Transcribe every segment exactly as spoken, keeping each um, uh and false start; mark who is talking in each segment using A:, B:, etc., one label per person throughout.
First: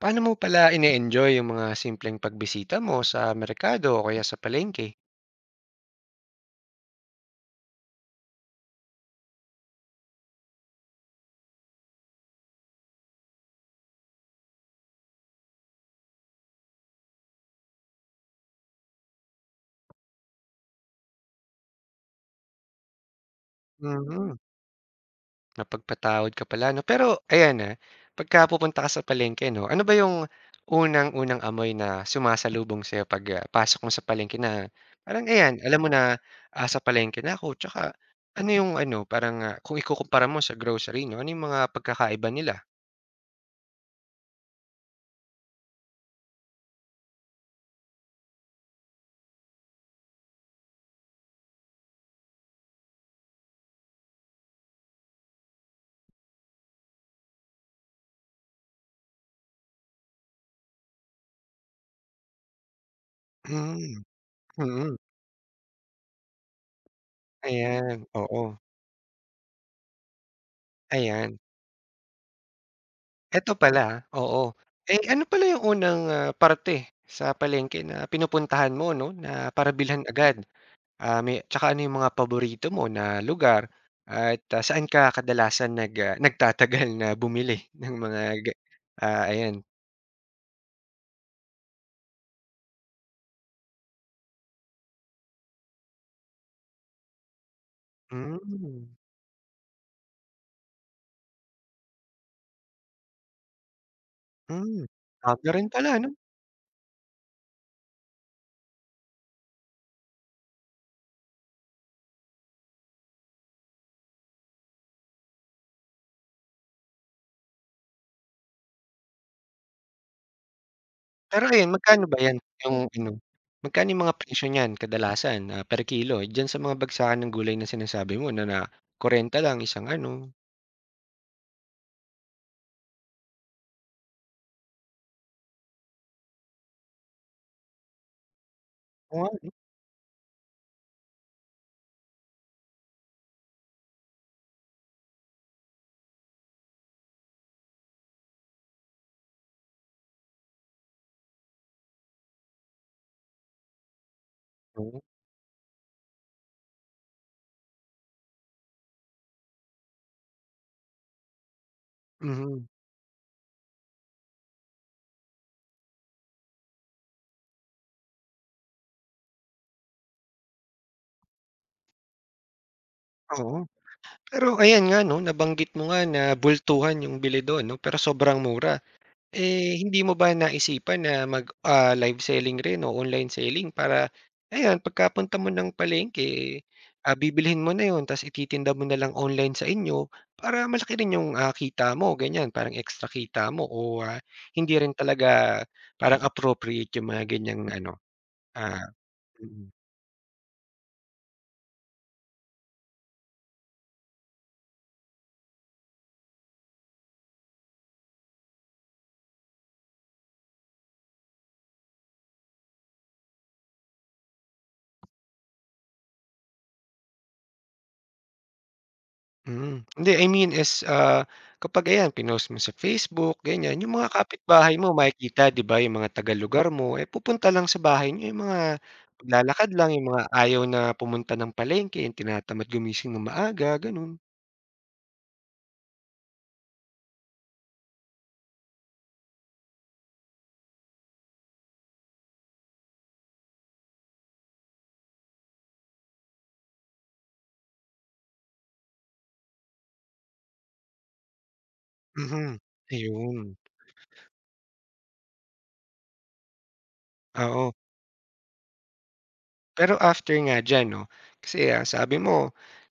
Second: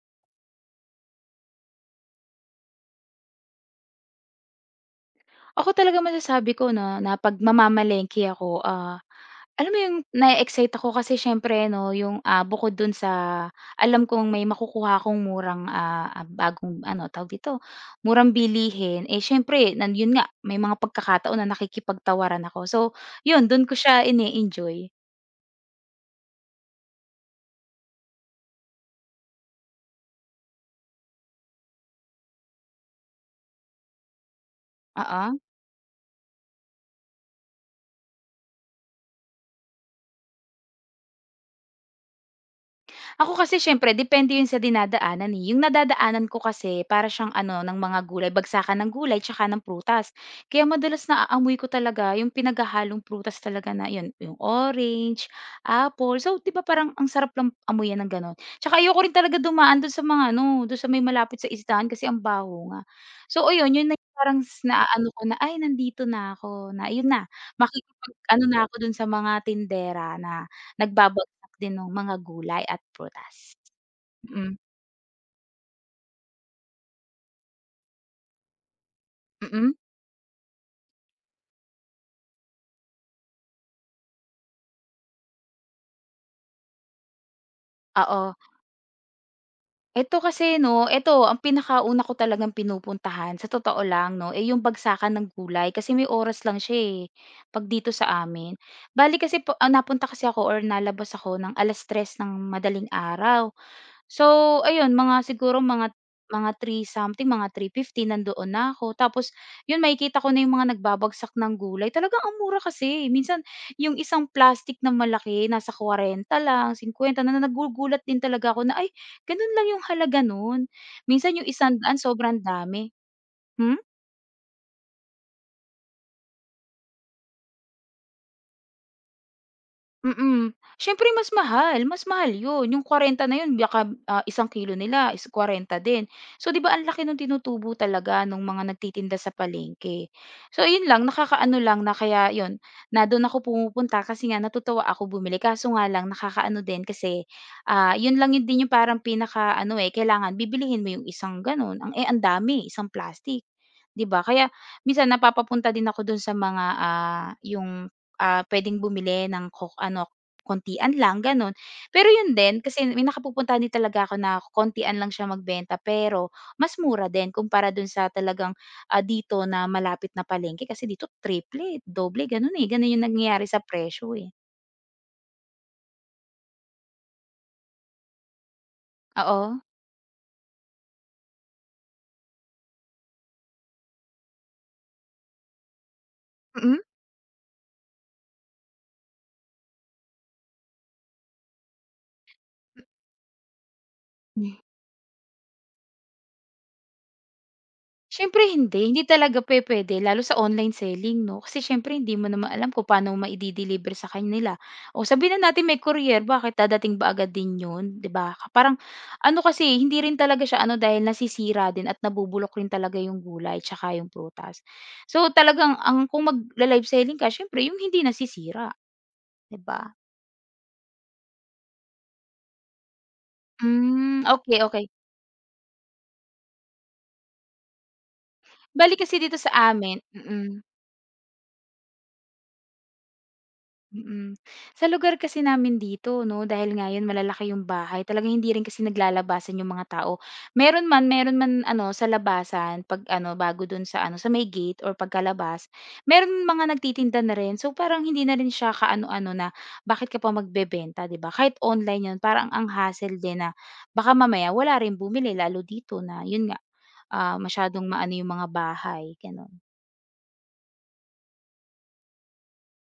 A: Paano mo pala ine-enjoy yung mga simpleng pagbisita mo sa merkado o kaya sa palengke?
B: Ako talaga masasabi ko na na 'pag mamamalengke ako, ah, alam mo yung na excite ako kasi siyempre 'no, yung, ah, bukod dun sa alam kong may makukuha akong murang, ah, ah, bagong ano, tawag dito, murang bilhin, eh, siyempre nan yun nga, may mga pagkakataon na nakikipagtawaran ako. So yun, dun ko siya
A: Mm,
B: ine-enjoy.
A: Mapagpatawad ka pala 'no. Pero ayan, ah, pagka pupunta ka sa palengke 'no, ano ba yung unang-unang amoy na sumasalubong sa'yo 'pag, ah, pasok mo sa palengke na parang
B: Oo.
A: ayan, alam mo na, ah, sa palengke na ako tsaka ano yung ano, parang, ah, kung ikukumpara mo sa grocery 'no, ano yung mga pagkakaiba nila?
B: Ako kasi siyempre depende 'yun sa dinadaanan, eh. Yung nadadaanan ko kasi para siyang ano ng mga gulay, bagsakan ng gulay tsaka ng prutas. Kaya madalas naaamoy ko talaga yung pinaghahalong prutas talaga na 'yun, yung orange, apple. So, 'di ba parang ang sarap lang amuyan ng gano'n. Tsaka ayoko rin talaga dumaan do'n sa mga ano, do'n sa may malapit sa isdahan kasi ang baho nga. So ayun, 'yun na
A: Hmm,
B: yung parang s-
A: mm.
B: naaano ko na, "Ay, nandito na ako," na 'yun na,
A: Ayan, oo,
B: makikipag-ano na ako dun sa mga tindera na
A: ayan.
B: nagbabagsak din ng mga gulay at
A: Eto
B: prutas.
A: pala, oo.
B: Mm,
A: Eh, ano pala yung unang, ah, parte sa palengke na pinupuntahan mo 'no, na para
B: mm,
A: bilhan agad? Ah, may 'tsaka ano yung mga paborito mo na lugar at, ah, saan ka kadalasan nag, ah, nagtatagal na bumili ng mga
B: oo.
A: ga ah, ayan.
B: Eto kasi 'no, eto ang pinakauna ko talagang pinupuntahan sa totoo lang 'no, eh, yung bagsakan ng gulay kasi may oras lang siya, eh, 'pag dito sa amin.
A: Hmm,
B: Bale kasi po ah, napunta kasi ako or nalabas ako ng alas tres ng madaling araw. So,
A: hmm.
B: ayun mga
A: Aga
B: siguro
A: rin pala
B: mga
A: ano?
B: mga three something, mga three fifty nandoon na ako. Tapos yun makikita ko na yung mga nagbabagsak ng gulay. Talagang ang mura kasi. Minsan yung isang plastic na malaki nasa kwarenta lang, singkwenta na na- nagugulat din talaga ako na, "Ay, ganun lang yung halaga nun." Minsan
A: Pero
B: yung
A: ayan,
B: isang daan
A: magkano ba 'yan
B: sobrang
A: yung
B: dami.
A: ano,
B: Hmm?
A: magkano yung mga presyo niyan kadalasan, ah, per kilo diyan sa mga bagsakan ng gulay na sinasabi mo na na kuwarenta lang isang ano.
B: Mm. Siyempre mas mahal, mas mahal 'yun, yung kwarenta na 'yun baka, ah, isang kilo nila is kwarenta din. So 'di ba ang laki nung tinutubo talaga nung mga nagtitinda
A: Oo
B: sa
A: nga
B: palengke. So 'yun lang, nakakaano lang na kaya 'yun, na do'n ako pumupunta kasi nga natutuwa ako bumili kaso nga lang nakakaano din kasi, ah, 'yun lang 'yun din yung parang pinakaano, eh, kailangan bibilihin mo yung isang gano'n, ang, eh, ang dami, isang plastic, 'di ba? Kaya
A: 'no.
B: minsan napapapunta din ako do'n sa mga, ah, yung ah, puwedeng bumili ng ko ano, kontian lang gano'n. Pero 'yun din
A: Mhm,
B: kasi may nakapupuntahan din talaga ako na kontian lang siya magbenta pero mas mura din kumpara do'n sa talagang, ah, dito na malapit na palengke kasi dito triple, doble gano'n, eh, gano'n 'yung nangyayari
A: oo.
B: sa presyo, eh.
A: Pero ayan nga 'no, nabanggit mo nga na bultuhan yung bili do'n 'no, pero sobrang mura.
B: Oo.
A: Eh, hindi mo ba naisipan na mag, ah, live selling rin o online selling para ayan pagkapunta mo ng palengke,
B: Mm.
A: ah, bibilhin mo na 'yun ta's ititinda mo na lang online sa inyo para malaki rin yung, ah, kita mo ganiyan, parang extra kita mo o, ah, hindi rin talaga parang appropriate yung mga ganiyang ano,
B: Siyempre hindi,
A: ah
B: hindi talaga
A: mm.
B: pupuwede lalo sa online selling 'no, kasi siyempre hindi mo naman alam kung paano mo maide-deliver sa kanila. O sabihin na natin may courier, bakit dadating ba agad din 'yun, 'di ba? Parang ano kasi, hindi rin talaga siya ano dahil nasisira din at nabubulok rin talaga yung gulay tsaka yung prutas. So talagang ang kung magla-live selling ka siyempre yung hindi nasisira, 'di ba?
A: Hmm, hindi I mean is, ah, kapag ayan pinost mo sa Facebook ganyan, yung mga
B: Hmm, okey,
A: kapitbahay
B: okey.
A: mo makikita 'di ba yung mga taga-lugar mo, eh, pupunta lang sa bahay niyo, yung mga
B: Bale kasi dito sa
A: maglalakad lang,
B: amin
A: yung mga ayaw
B: mm.
A: na pumunta ng palengke, yung tinatamad gumising ng maaga gano'n.
B: Mm. Sa lugar kasi namin dito 'no, dahil nga 'yun malalaki yung bahay, talagang hindi rin kasi naglalabasan yung mga tao. Meron man meron man ano sa labasan 'pag ano bago dun sa ano sa may gate or pagkalabas, meron mga nagtitinda na rin. So, parang hindi na rin siya kaano-ano na bakit ka pa magbebenta, 'di ba? Kahit online 'yun parang
A: Mhm,
B: ang hassle din na
A: ayun,
B: baka mamaya wala rin bumili lalo dito na 'yun nga, ah,
A: oo.
B: masyadong maano yung mga bahay, gano'n.
A: Pero after nga diyan 'no, kasi, ah, sabi mo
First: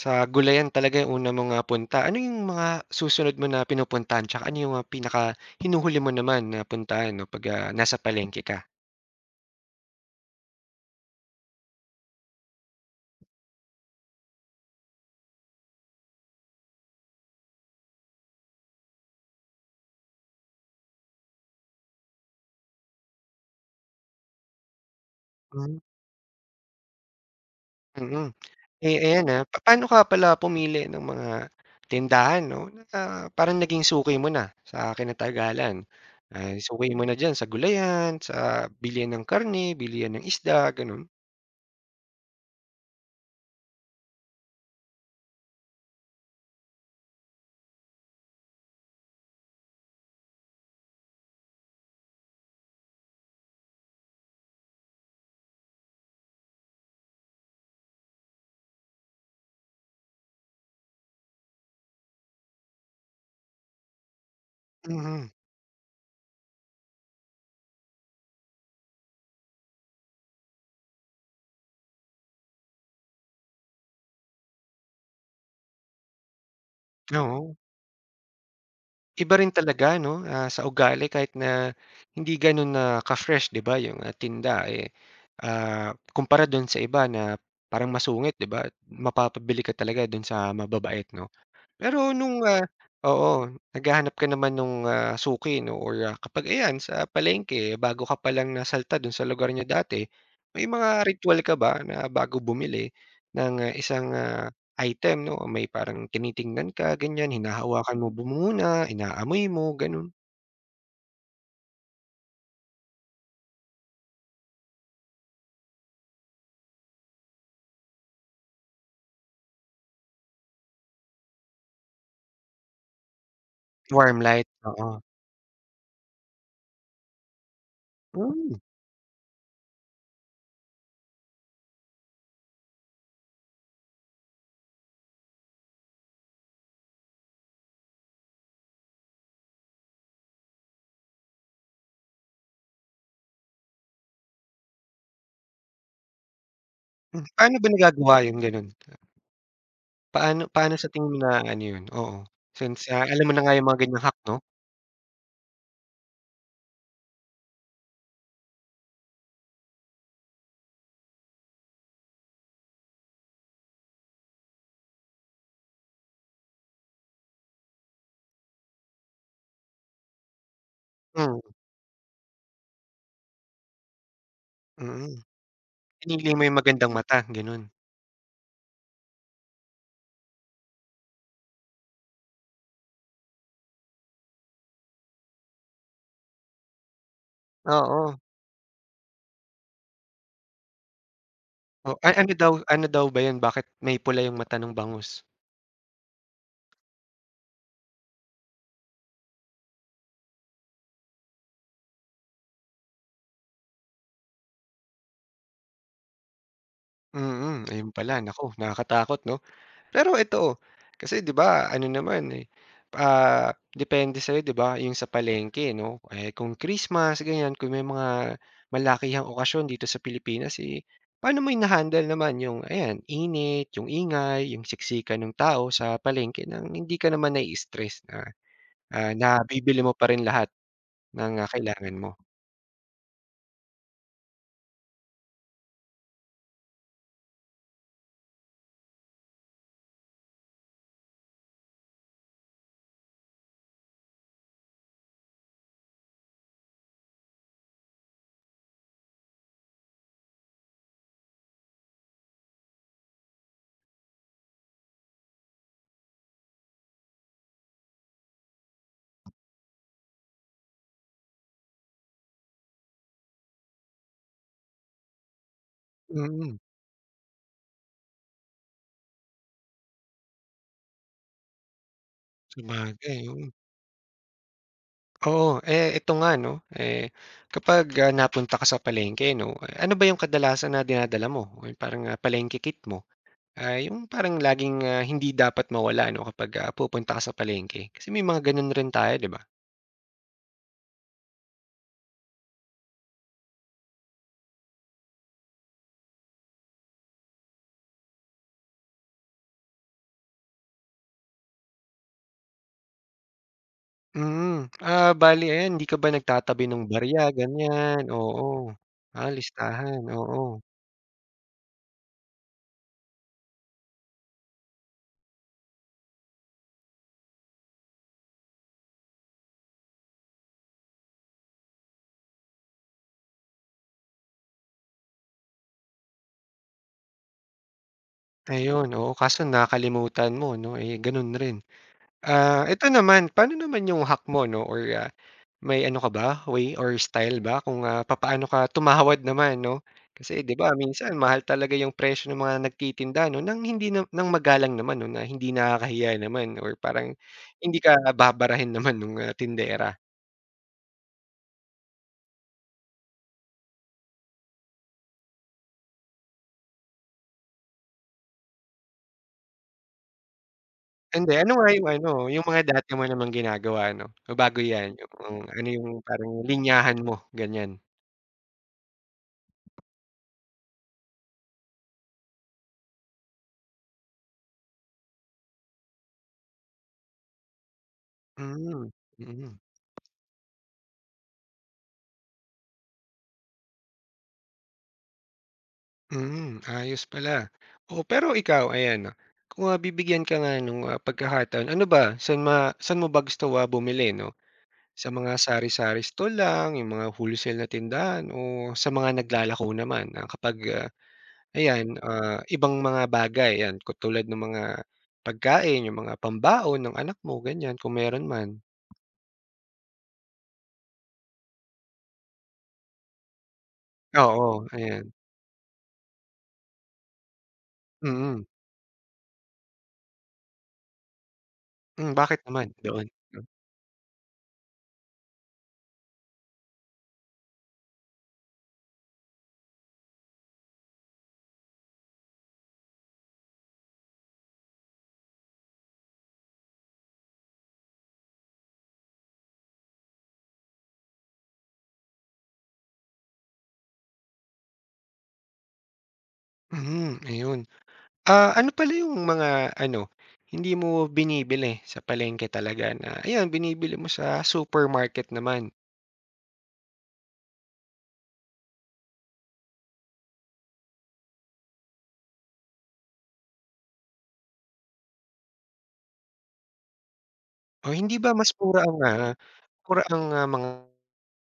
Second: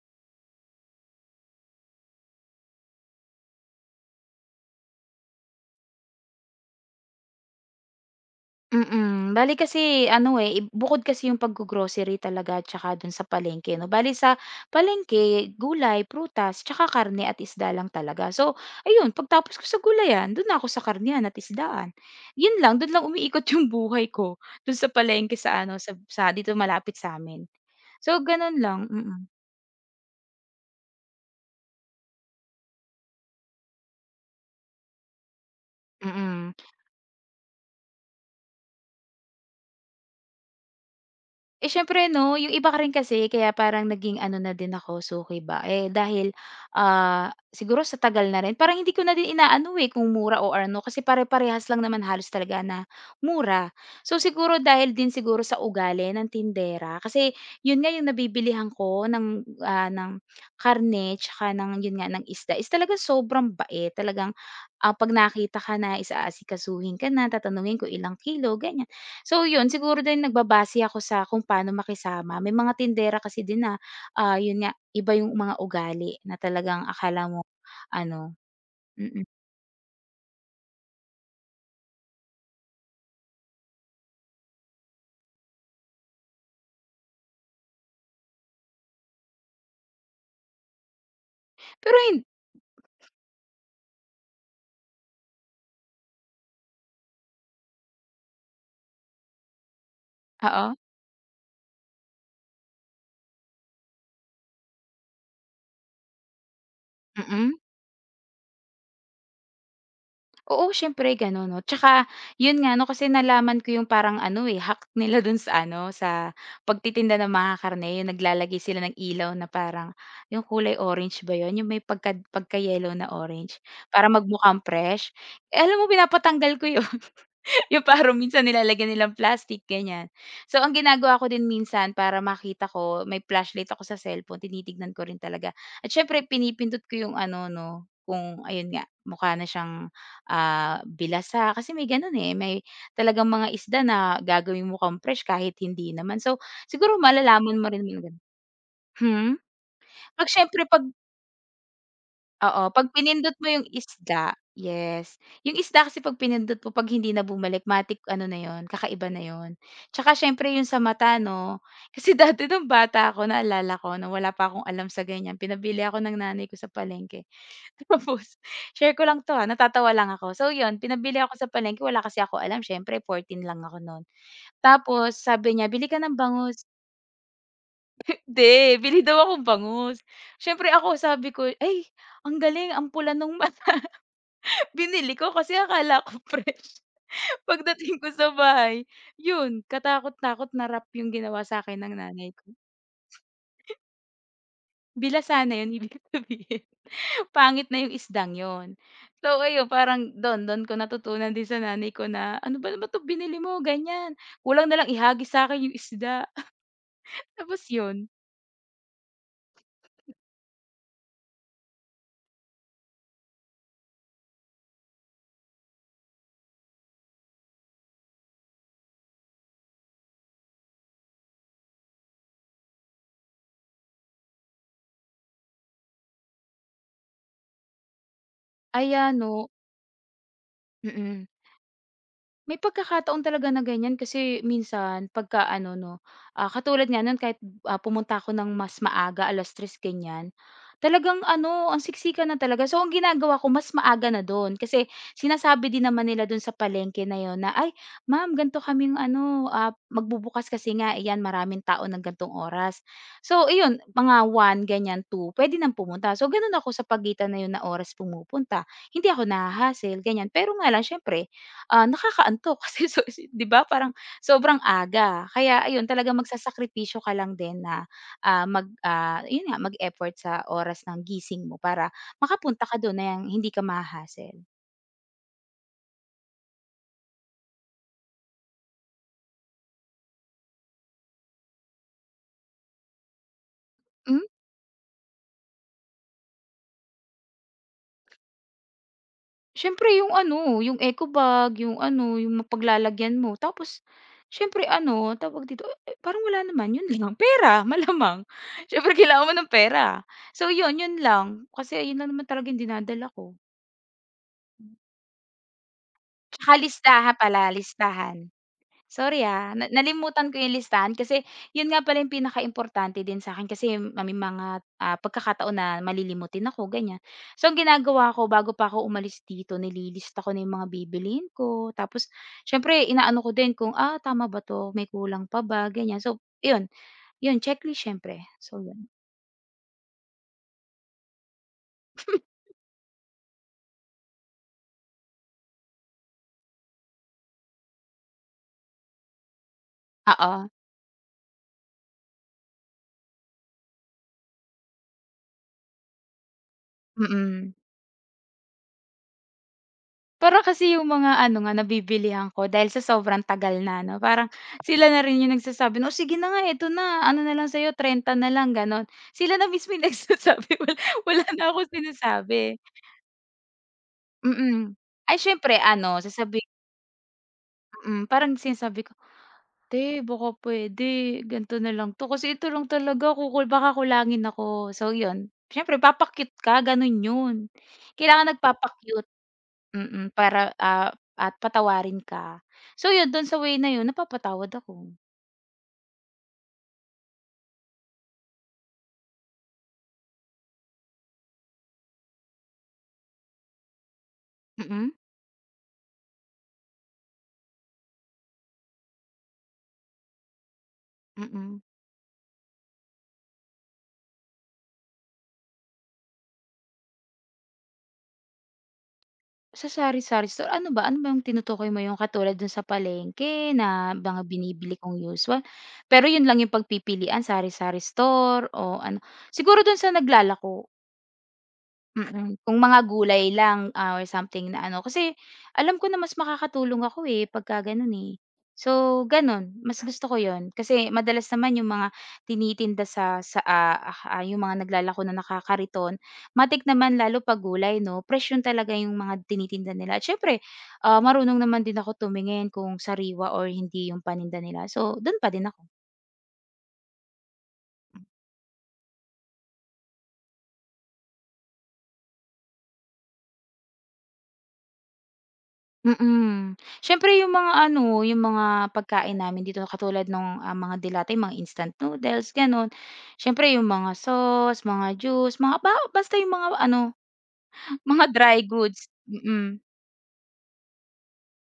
A: sa gulayan talaga yung una mong, ah, punta, ano yung mga susunod mo na pinupuntahan tsaka ano yung, ah, pinaka hinuhuli mo naman na puntahan 'no pag, ah, nasa palengke ka?
B: Mm, bale kasi ano, eh, i bukod kasi yung paggo-grocery talaga at saka dun sa palengke 'no. Bale sa palengke, gulay, prutas, tsaka karne at isda lang talaga. So, ayun pagtapos ko sa gulayan, dun na ako sa karnehan at isdaan. Yun lang, dun lang umiikot yung buhay ko, dun sa palengke sa
A: Hmm,
B: ano, sa sa dito malapit sa sa'min. So,
A: mm.
B: ganun lang,
A: Eh, ayan,
B: mm,
A: ah, papaano ka pala pumili ng mga tindahan 'no, na parang naging suki mo na sa kinatagalan? Ah,
B: mm.
A: suki mo na diyan sa gulayan, sa bilihan ng karne, bilihan ng isda, gano'n?
B: Eh, siyempre 'no, yung iba ka rin kasi kaya parang naging ano na din ako, suki ba, eh, dahil, ah, siguro sa tagal na rin parang hindi ko na din inaano, eh, kung mura o ano kasi pare-parehas lang naman halos talaga na mura. So, siguro dahil din siguro sa ugali ng tindera kasi yun nga yung nabibilihan ko ng, ah, ng karne tsaka ng yun nga, ng isda is talagang sobrang bait. Talagang, ah, 'pag
A: Mhm,
B: nakita ka na is aasikasuhin ka na, tatanungin kung ilang kilo, ganyan. So yun, siguro din nagbabase ako sa kung paano makisama. May mga tindera kasi din na, ah, yun nga, iba yung mga ugali na talagang akala mo
A: oo.
B: ano mm.
A: Iba rin talaga 'no, ah, sa ugali kahit na hindi gano'n na ka-fresh 'di ba, yung, ah, tinda, eh, ah, kumpara do'n sa iba na parang masungit 'di ba, mapapabili ka talaga do'n sa mababait 'no?
B: Pero
A: Pero
B: hindi.
A: nung, ah oo, naghahanap ka naman nung, ah, suki 'no or, ah, kapag ayan sa palengke bago ka palang nasalta dun sa lugar niyo dati, may
B: Oo,
A: mga ritual ka ba na bago bumili ng, ah, isang, ah, item 'no? May parang tinitingnan ka ganyan,
B: mm.
A: hinahawakan mo bu muna, inaamoy mo, ganun?
B: Oo, siyempre gano'n 'no. Tsaka yun nga 'no, kasi nalaman ko yung parang ano, eh, hack nila dun sa ano, sa pagtitinda ng mga karne, yung naglalagay sila ng ilaw na parang yung kulay orange ba yun, yung may pagka pagka-yellow na orange para
A: Warm light,
B: magmukhang
A: oo.
B: fresh. Eh, alam mo pinapatanggal ko yun. Yung parang minsan
A: Hmm,
B: nilalagyan nilang plastic, ganyan. So, ang ginagawa ko din minsan para makita ko, may flashlight ako sa cellphone, tinitignan ko rin talaga. At syempre pinipindot ko yung ano 'no, kung ayun nga, mukha na siyang, ah, bilasa kasi may gano'n, eh, may talagang mga isda na gagawin mo fresh kahit hindi naman. So, siguro
A: hmm. Paano
B: malalaman mo
A: ba
B: rin yung
A: nagagawa
B: gan
A: yun, ganun?
B: hmm? 'Pag
A: Paano
B: syempre
A: paano
B: 'pag
A: sa tingin mo na-aano yun? Oo,
B: Oo,
A: since,
B: 'pag
A: ah, alam mo
B: pinindot
A: na
B: mo
A: nga
B: yung
A: yung mga ganyang hack
B: isda,
A: 'no?
B: yes. Yung isda kasi 'pag pinindot mo 'pag hindi na bumalik matik ano na yun, kakaiba na yun. Tsaka siyempre yung sa mata 'no, kasi dati nung bata ako naalala ko nung wala pa akong alam sa ganyan, pinabili ako ng nanay ko sa palengke. Tapos share ko lang 'to, ah, natatawa lang ako. So yun, pinabili
A: Hmm,
B: ako sa palengke wala kasi ako alam siyempre fourteen lang ako nun.
A: mm.
B: Tapos sabi niya, "Bili ka ng
A: Pinili mo yung
B: bangus."
A: magandang mata, ganun.
B: Hindi, bili daw akong bangus. Siyempre ako sabi ko, "Ay, ang galing ang pula nung ma—" Binili ko kasi akala ko fresh. Pagdating
A: Oo.
B: ko sa bahay, yun katakot-takot na wrap yung ginawa sa'kin ng
A: Oh, ay
B: nanay
A: ano
B: ko.
A: daw ano daw ba 'yun, bakit may pula 'yung mata nung bangus?
B: Bilasana yun, ibig sabihin, pangit na yung isdang yun. So ayun parang dun dun ko natutunan din sa nanay ko na, "Ano ba naman 'to binili mo ganyan, kulang na lang ihagi sa akin yung isda." Tapos
A: Mm, ayun
B: yun,
A: pala, naku, nakakatakot 'no. Pero ito, kasi 'di ba ano naman, eh, ah, depende sa'yo 'di ba 'yung sa palengke 'no, eh, kung Christmas ganiyan, kung may mga malakihang okasyon dito sa Pilipinas, eh, paano mo hina-handle naman 'yung ayan, init, 'yung ingay, 'yung siksikan ng tao sa palengke nang hindi ka naman nai-stress na, ah,
B: ayan 'no
A: nabibili mo pa rin lahat
B: mm.
A: ng, ah, kailangan mo?
B: May pagkakataon talaga na ganyan kasi minsan pagka ano 'no, ah, katulad nga no'n kahit, ah, pumunta ako ng mas maaga, alas tres ganyan, talagang ano ang siksikan na talaga. So, ang ginagawa ko mas maaga na do'n kasi sinasabi din naman nila do'n sa palengke na 'yon na, "Ay, ma'am, ganito kaming ano, ah, magbubukas kasi nga ayan maraming tao ng gantong oras." So iyon, mga one ganyan, two puwede nang pumunta. So gano'n ako sa pagitan na 'yon na oras pumupunta. Hindi ako naha ganyan. Pero nga lang siyempre Ah, nakakaantok kasi so si 'di ba parang sobrang aga. Kaya ayun talaga
A: Mm.
B: magsasakripisyo ka lang din na, ah, mag ah, yun nga mag-effort sa oras ng gising mo para makapunta ka doon na yung
A: Sabagay, mm.
B: hindi ka maha-hassle.
A: Oo, eh, ito nga 'no, eh, kapag, ah, napunta ka sa palengke 'no, eh, ano ba yung kadalasan na dinadala mo o yung parang, ah, palengke kit mo? Ah, yung
B: Hmm,
A: parang laging, ah, hindi dapat mawala 'no kapag, ah, pupunta ka sa palengke kasi may mga gano'n rin tayo 'di ba?
B: siyempre yung ano, yung eco bag, yung ano, yung mapaglalagyan mo tapos siyempre ano, tawag dito, eh, parang wala naman yun lang, pera malamang. Siyempre kailangan mo ng pera. So yun, yun lang. Kasi yun lang naman talaga yung dinadala ko.
A: Mm, ah, bale ayan hindi ka ba
B: Tsaka
A: nagtatabi ng
B: listahan
A: barya
B: pala,
A: ganyan?
B: listahan.
A: Oo,
B: Sorry,
A: ah,
B: ah, na
A: listahan,
B: nalimutan ko
A: oo.
B: yung listahan kasi yun nga pala yung importante din sa akin kasi may mga, ah, pagkakataon na malilimutin ako, ganyan. So, ang ginagawa ko bago pa ako umalis dito nililista ko na yung mga bibilin ko tapos siyempre inaano ko din kung, ah, tama ba 'to, may kulang pa ba, ganyan. So, yun, yun checklist siyempre. So, yun.
A: Ayun, oo, kaso nakalimutan mo 'no, eh, gano'n rin. Ah, ito naman, paano naman yung hack mo 'no or, ah may ano ka ba, way or style ba kung, ah, papaano ka tumawad naman 'no? Kasi
B: Oo,
A: 'di ba minsan mahal talaga yung presyo ng mga nagtitinda 'no, ng hindi na ng magalang naman 'no, na hindi nakakahiya naman or parang
B: mm.
A: hindi ka babarahin naman nung, ah, tindera.
B: Para kasi yung mga ano nga nabibilihan ko dahil sa sobrang tagal na 'no, parang sila na rin yung nagsasabi na, "O, sige na nga, eto na, ano na lang sa'yo, trenta na lang," gano'n. Sila na mismo yung nagsasabi wala wala
A: Hindi,
B: na
A: ano nga
B: akong
A: yung ano, yung
B: sinasabi,
A: mga dati mo namang ginagawa ano, bago
B: mm.
A: 'yan,
B: Ay
A: yung
B: siyempre
A: ano yung
B: ano
A: parang
B: sasabi
A: linyahan mo, ganyan?
B: mm, parang sinasabi ko, "Te, baka puwede ganito na lang 'to kasi ito lang talaga kukul baka kulangin ako." So 'yun, siyempre papa-cute ka gano'n 'yun, kailangan
A: Hmm,
B: nagpapa-cute.
A: mm.
B: Mm, para, ah, at patawarin ka. So yun, don sa way na yun napapatawad ako.
A: Mm, ayos pala. O pero ikaw ayan, 'no, kung, ah, bibigyan ka nga nung, ah, pagkakataon, ano ba saan ma saan mo ba gusto, ah, bumili, 'no?
B: Mm,
A: Sa mga sari-sari store lang, yung mga wholesale na tindahan o sa mga naglalako naman na kapag, ah,
B: mm.
A: ayan, ah, ibang mga bagay, 'yan katulad ng mga pagkain, yung mga pambaon ng anak mo, ganyan kung meron man?
B: Sa sari-sari store, ano ba ano ba yung tinutukoy mo, yung katulad dun sa palengke na mga
A: Oo,
B: binibili kong
A: ayan.
B: usual? Pero yun lang yung pagpipilian, sari-sari
A: Mm.
B: store o ano, siguro don sa naglalako.
A: Hmm,
B: Mm,
A: bakit
B: kung
A: naman
B: mga
A: doon?
B: gulay lang, ah, or something na ano kasi alam ko na mas makakatulong ako, eh, pagka gano'n, eh. So gano'n, mas gusto ko 'yun kasi madalas naman yung mga tinitinda sa sa, ah, ah, yung mga naglalako na nakakariton, matik naman lalo 'pag gulay 'no, fresh 'yun talaga yung mga tinitinda nila at siyempre, ah, marunong naman din ako tumingin kung sariwa or hindi yung paninda nila, so do'n pa din ako.
A: Mm. Mm, ayun. Ah, ano pala yung mga ano, hindi mo binibili sa palengke talaga na ayan binibili mo sa supermarket naman?
B: Mm. Siyempre yung mga ano, yung mga pagkain namin dito katulad nung, ah, mga delata, yung mga instant noodles, gano'n. Siyempre yung mga sauce, mga juice, mga ba basta yung mga ano,
A: O
B: mga
A: hindi ba
B: dry
A: mas mura
B: goods.
A: ang, ah,
B: Mm.
A: mura ang, ah, mga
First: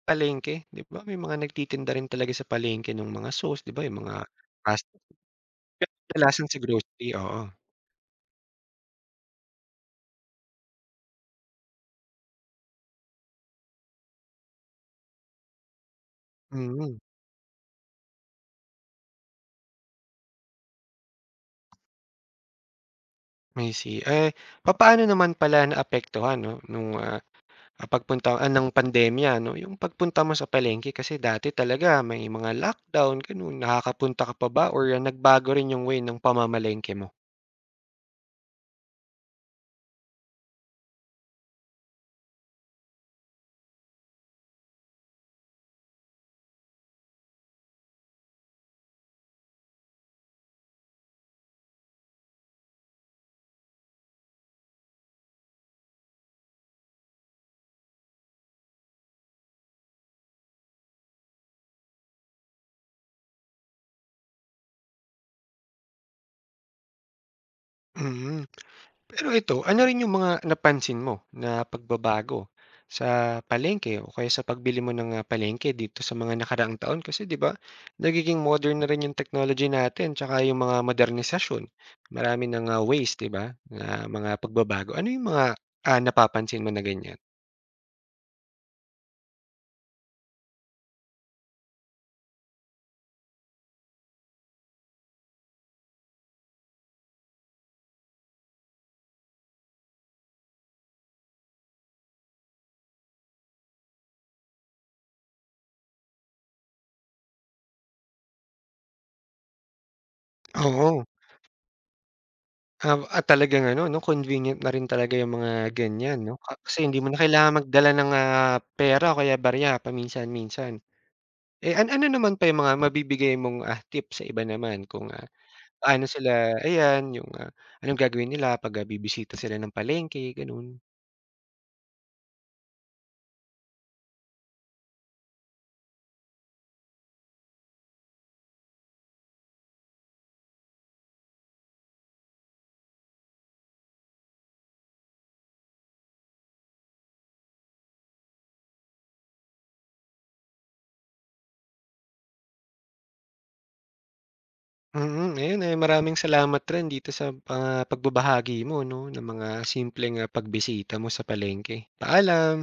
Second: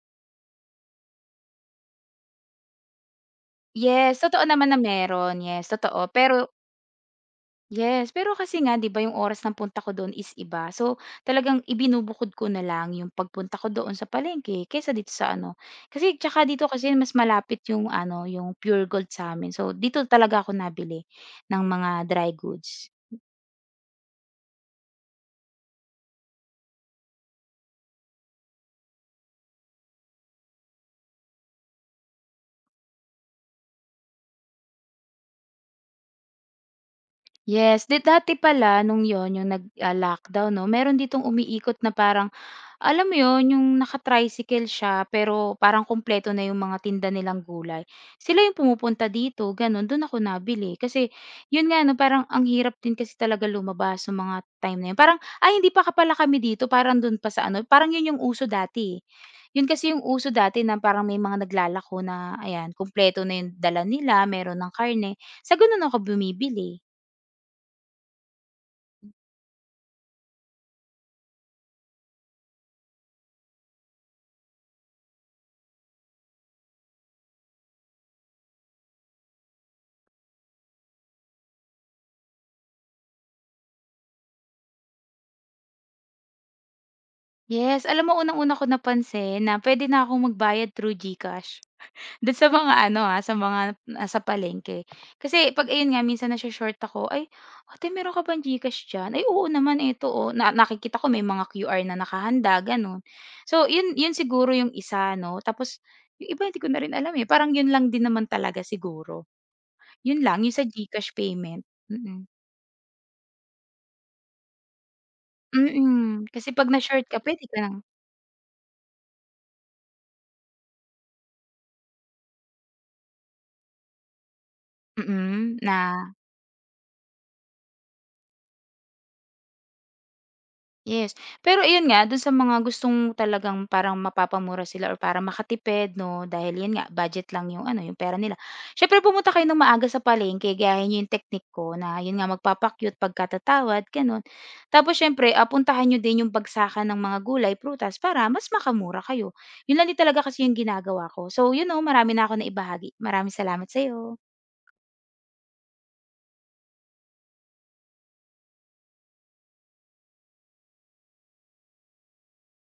A: palengke, 'di ba? May mga nagtitinda rin talaga sa palengke nung mga sauce, 'di ba, yung mga
B: Yes, totoo naman na
A: fast food,
B: meron. Yes,
A: pero
B: totoo. Pero
A: kadalasan sa grocery, oo.
B: Yes, pero kasi nga 'di ba yung oras ng punta ko doon is iba. So, talagang ibinubukod ko na lang yung pagpunta ko doon sa palengke kaysa dito sa ano kasi tsaka dito kasi
A: Mm,
B: mas malapit yung ano, yung Pure Gold sa sa'min. So, dito talaga ako nabili ng mga dry goods.
A: I see. Eh, papaano naman pala naapektuhan 'no nung, ah Ah, pagpunta ah, ng pandemya 'no, yung pagpunta mo sa palengke kasi dati talaga may mga lockdown gano'n, nakakapunta ka pa ba or ah, nagbago rin yung way ng pamamalengke mo?
B: Yes, di dati pala nung yon yung nag, ah, lockdown 'no, meron ditong umiikot na parang alam mo 'yun, yung naka-tricycle siya pero parang kumpleto na yung mga tinda nilang gulay. Sila yung pumupunta dito gano'n, do'n ako nabili. Kasi 'yun nga 'no, parang ang hirap din kasi talaga lumabas nung mga time na 'yun. Parang, "Ay, hindi pa ka pala kami dito, parang do'n pa sa ano." Parang 'yun yung uso dati, eh. 'Yun kasi yung uso dati na parang may mga naglalako na ayan, kumpleto na yung dala nila, meron ng karne. Sa gano'n ako bumibili.
A: Mm, pero ito, ano rin yung mga napansin mo na pagbabago sa palengke o kaya sa pagbili mo ng, ah, palengke dito sa mga nakaraang taon? Kasi 'di ba, nagiging modern na rin yung technology natin tsaka yung mga modernisasyon. Marami ng, ah, ways 'di ba, na mga pagbabago. Ano yung mga, ah, napapansin mo na ganiyan?
B: Yes, alam mo unang-una ko napansin na pwede na akong magbayad through GCash. Do'n sa mga ano, ah, sa mga nasa palengke. Kasi 'pag ayun nga minsan naso-short ako, "Ay, ate, meron ka bang GCash diyan?" "Ay, oo naman, eto oh." Na nakikita ko may mga Q R na nakahanda gano'n. So 'yun 'yun siguro yung isa 'no, tapos yung iba hindi ko na rin alam, eh, parang 'yun lang din naman talaga siguro. 'Yun lang, yung sa
A: Oo.
B: GCash payment, mm.
A: ah at talagang ano 'no, convenient na rin talaga yung mga ganyan
B: Mm,
A: 'no,
B: kasi
A: ka
B: 'pag
A: kasi hindi
B: na-short
A: mo na
B: ka puwede
A: kailangan
B: ka ng
A: magdala ng, ah, pera o kaya barya paminsan-minsan. Eh, an ano naman pa yung mga mabibigay mong, ah, tip sa iba naman kung, ah,
B: mm, na
A: paano sila ayan yung, ah, anong gagawin nila 'pag, ah, bibisita sila ng palengke gano'n?
B: yes. Pero iyon nga, do'n sa mga gustong talagang parang mapapamura sila or para makatipid 'no, dahil 'yun nga budget lang 'yung ano, 'yung pera nila. Siyempre pumunta kayo ng maaga sa palengke, gayahin niyo 'yung teknik ko na 'yun nga magpapa pagkatatawad gano'n. Tapos siyempre, ah, puntahan niyo din 'yung bagsakan ng mga gulay, prutas para mas makamura kayo. 'Yun lang din talaga kasi 'yung ginagawa ko. So 'yun 'no, marami na ako naibahagi. Maraming salamat sa iyo.
A: Mm, ayun, eh, maraming salamat rin dito sa, ah, pagbabahagi mo 'no, ng mga simpleng, ah, pagbisita mo sa palengke. Paalam.